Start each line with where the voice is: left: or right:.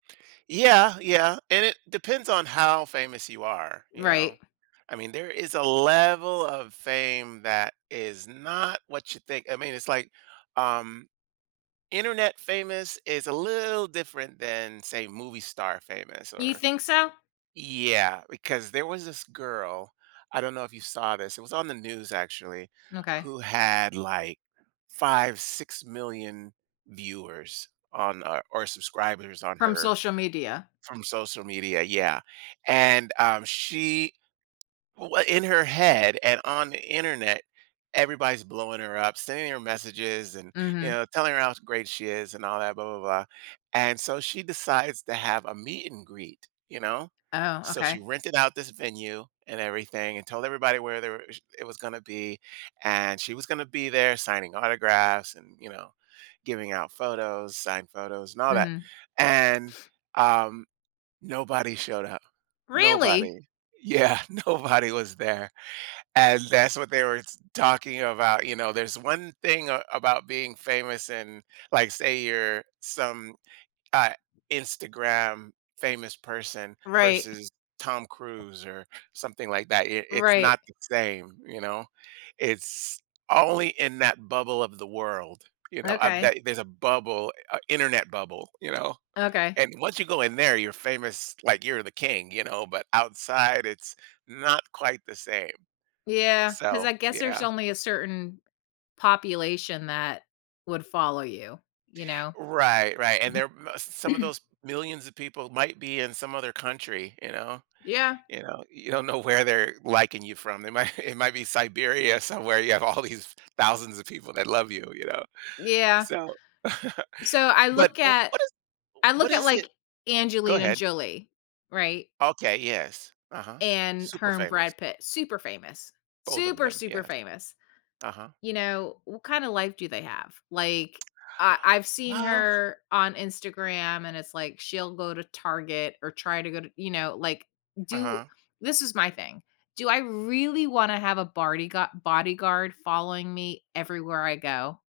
right: Yeah, yeah, and it depends on how famous you are, you know?
left: Right.
right: I mean, there is a level of fame that is not what you think, I mean, it's like, um, Internet famous is a little different than, say, movie star famous
left: You
right: or
left: think so?
right: yeah, because there was this girl, I don't know if you saw this, it was on the news, actually,
left: Okay.
right: who had, like, 5, 6,000,000 viewers on or subscribers on
left: From
right: her
left: social media.
right: from social media, yeah, and, um, she w in her head and on the Internet, everybody's blowing her up, sending her messages, and, you
left: Mhm.
right: know, telling her how great she is and all that, blah, blah, blah. And so she decides to have a meet and greet, you know?
left: Oh,
right: So, she
left: okay.
right: rented out this venue and everything and told everybody where there were sh it was gonna be, and she was gonna be there signing autographs and, you know, giving out photos, signed photos and all that,
left: Mhm.
right: and, um, nobody showed up, nobody.
left: Really?
right: Yeah, nobody was there, and that's what they were s talking about, you know. There's one thing a about being famous and, like, say, you're some, uh, Instagram famous person
left: Right.
right: versus Tom Cruise or something like that, it it's
left: Right.
right: not the same, you know? It's only in that bubble of the world, you know, of
left: Okay.
right: that there's a bubble, uh, Internet bubble, you know?
left: Okay.
right: And once you go in there, you're famous like you're the king, you know? But outside, it's not quite the same.
left: Yeah, 'cause
right: So,
left: I guess there's
right: yeah.
left: only a certain population that would follow you, you know?
right: Right, right, and there uh, some of
left: [unintelligible]
right: those millions of people might be in some other country, you know,
left: Yeah.
right: you know, you don't know where they're liking you from. They might it might be Siberia somewhere you have all these thousands of people that love you, you know?
left: Yeah.
right: So,
left: So, I
right: but,
left: look
right: oh,
left: at
right: what is u
left: I
right: what
left: look at,
right: is it
left: like,
right: Go
left: Angelina
right: ahead.
left: Jolie, right?
right: Okay. Yes. Uh-huh.
left: And
right: Super
left: her and
right: famous.
left: Brad Pitt, super famous.
right: Both of
left: Super,
right: them.
left: super
right: Yes.
left: famous,
right: Uh-huh.
left: you know, what kind of life do they have? Like, I I've seen
right: Well
left: her on Instagram, and it's like she'll go to Target or try to go to you know, like, do
right: Uh-huh.
left: This is my thing, do I really wanna have a bodygua- bodyguard following me everywhere I go?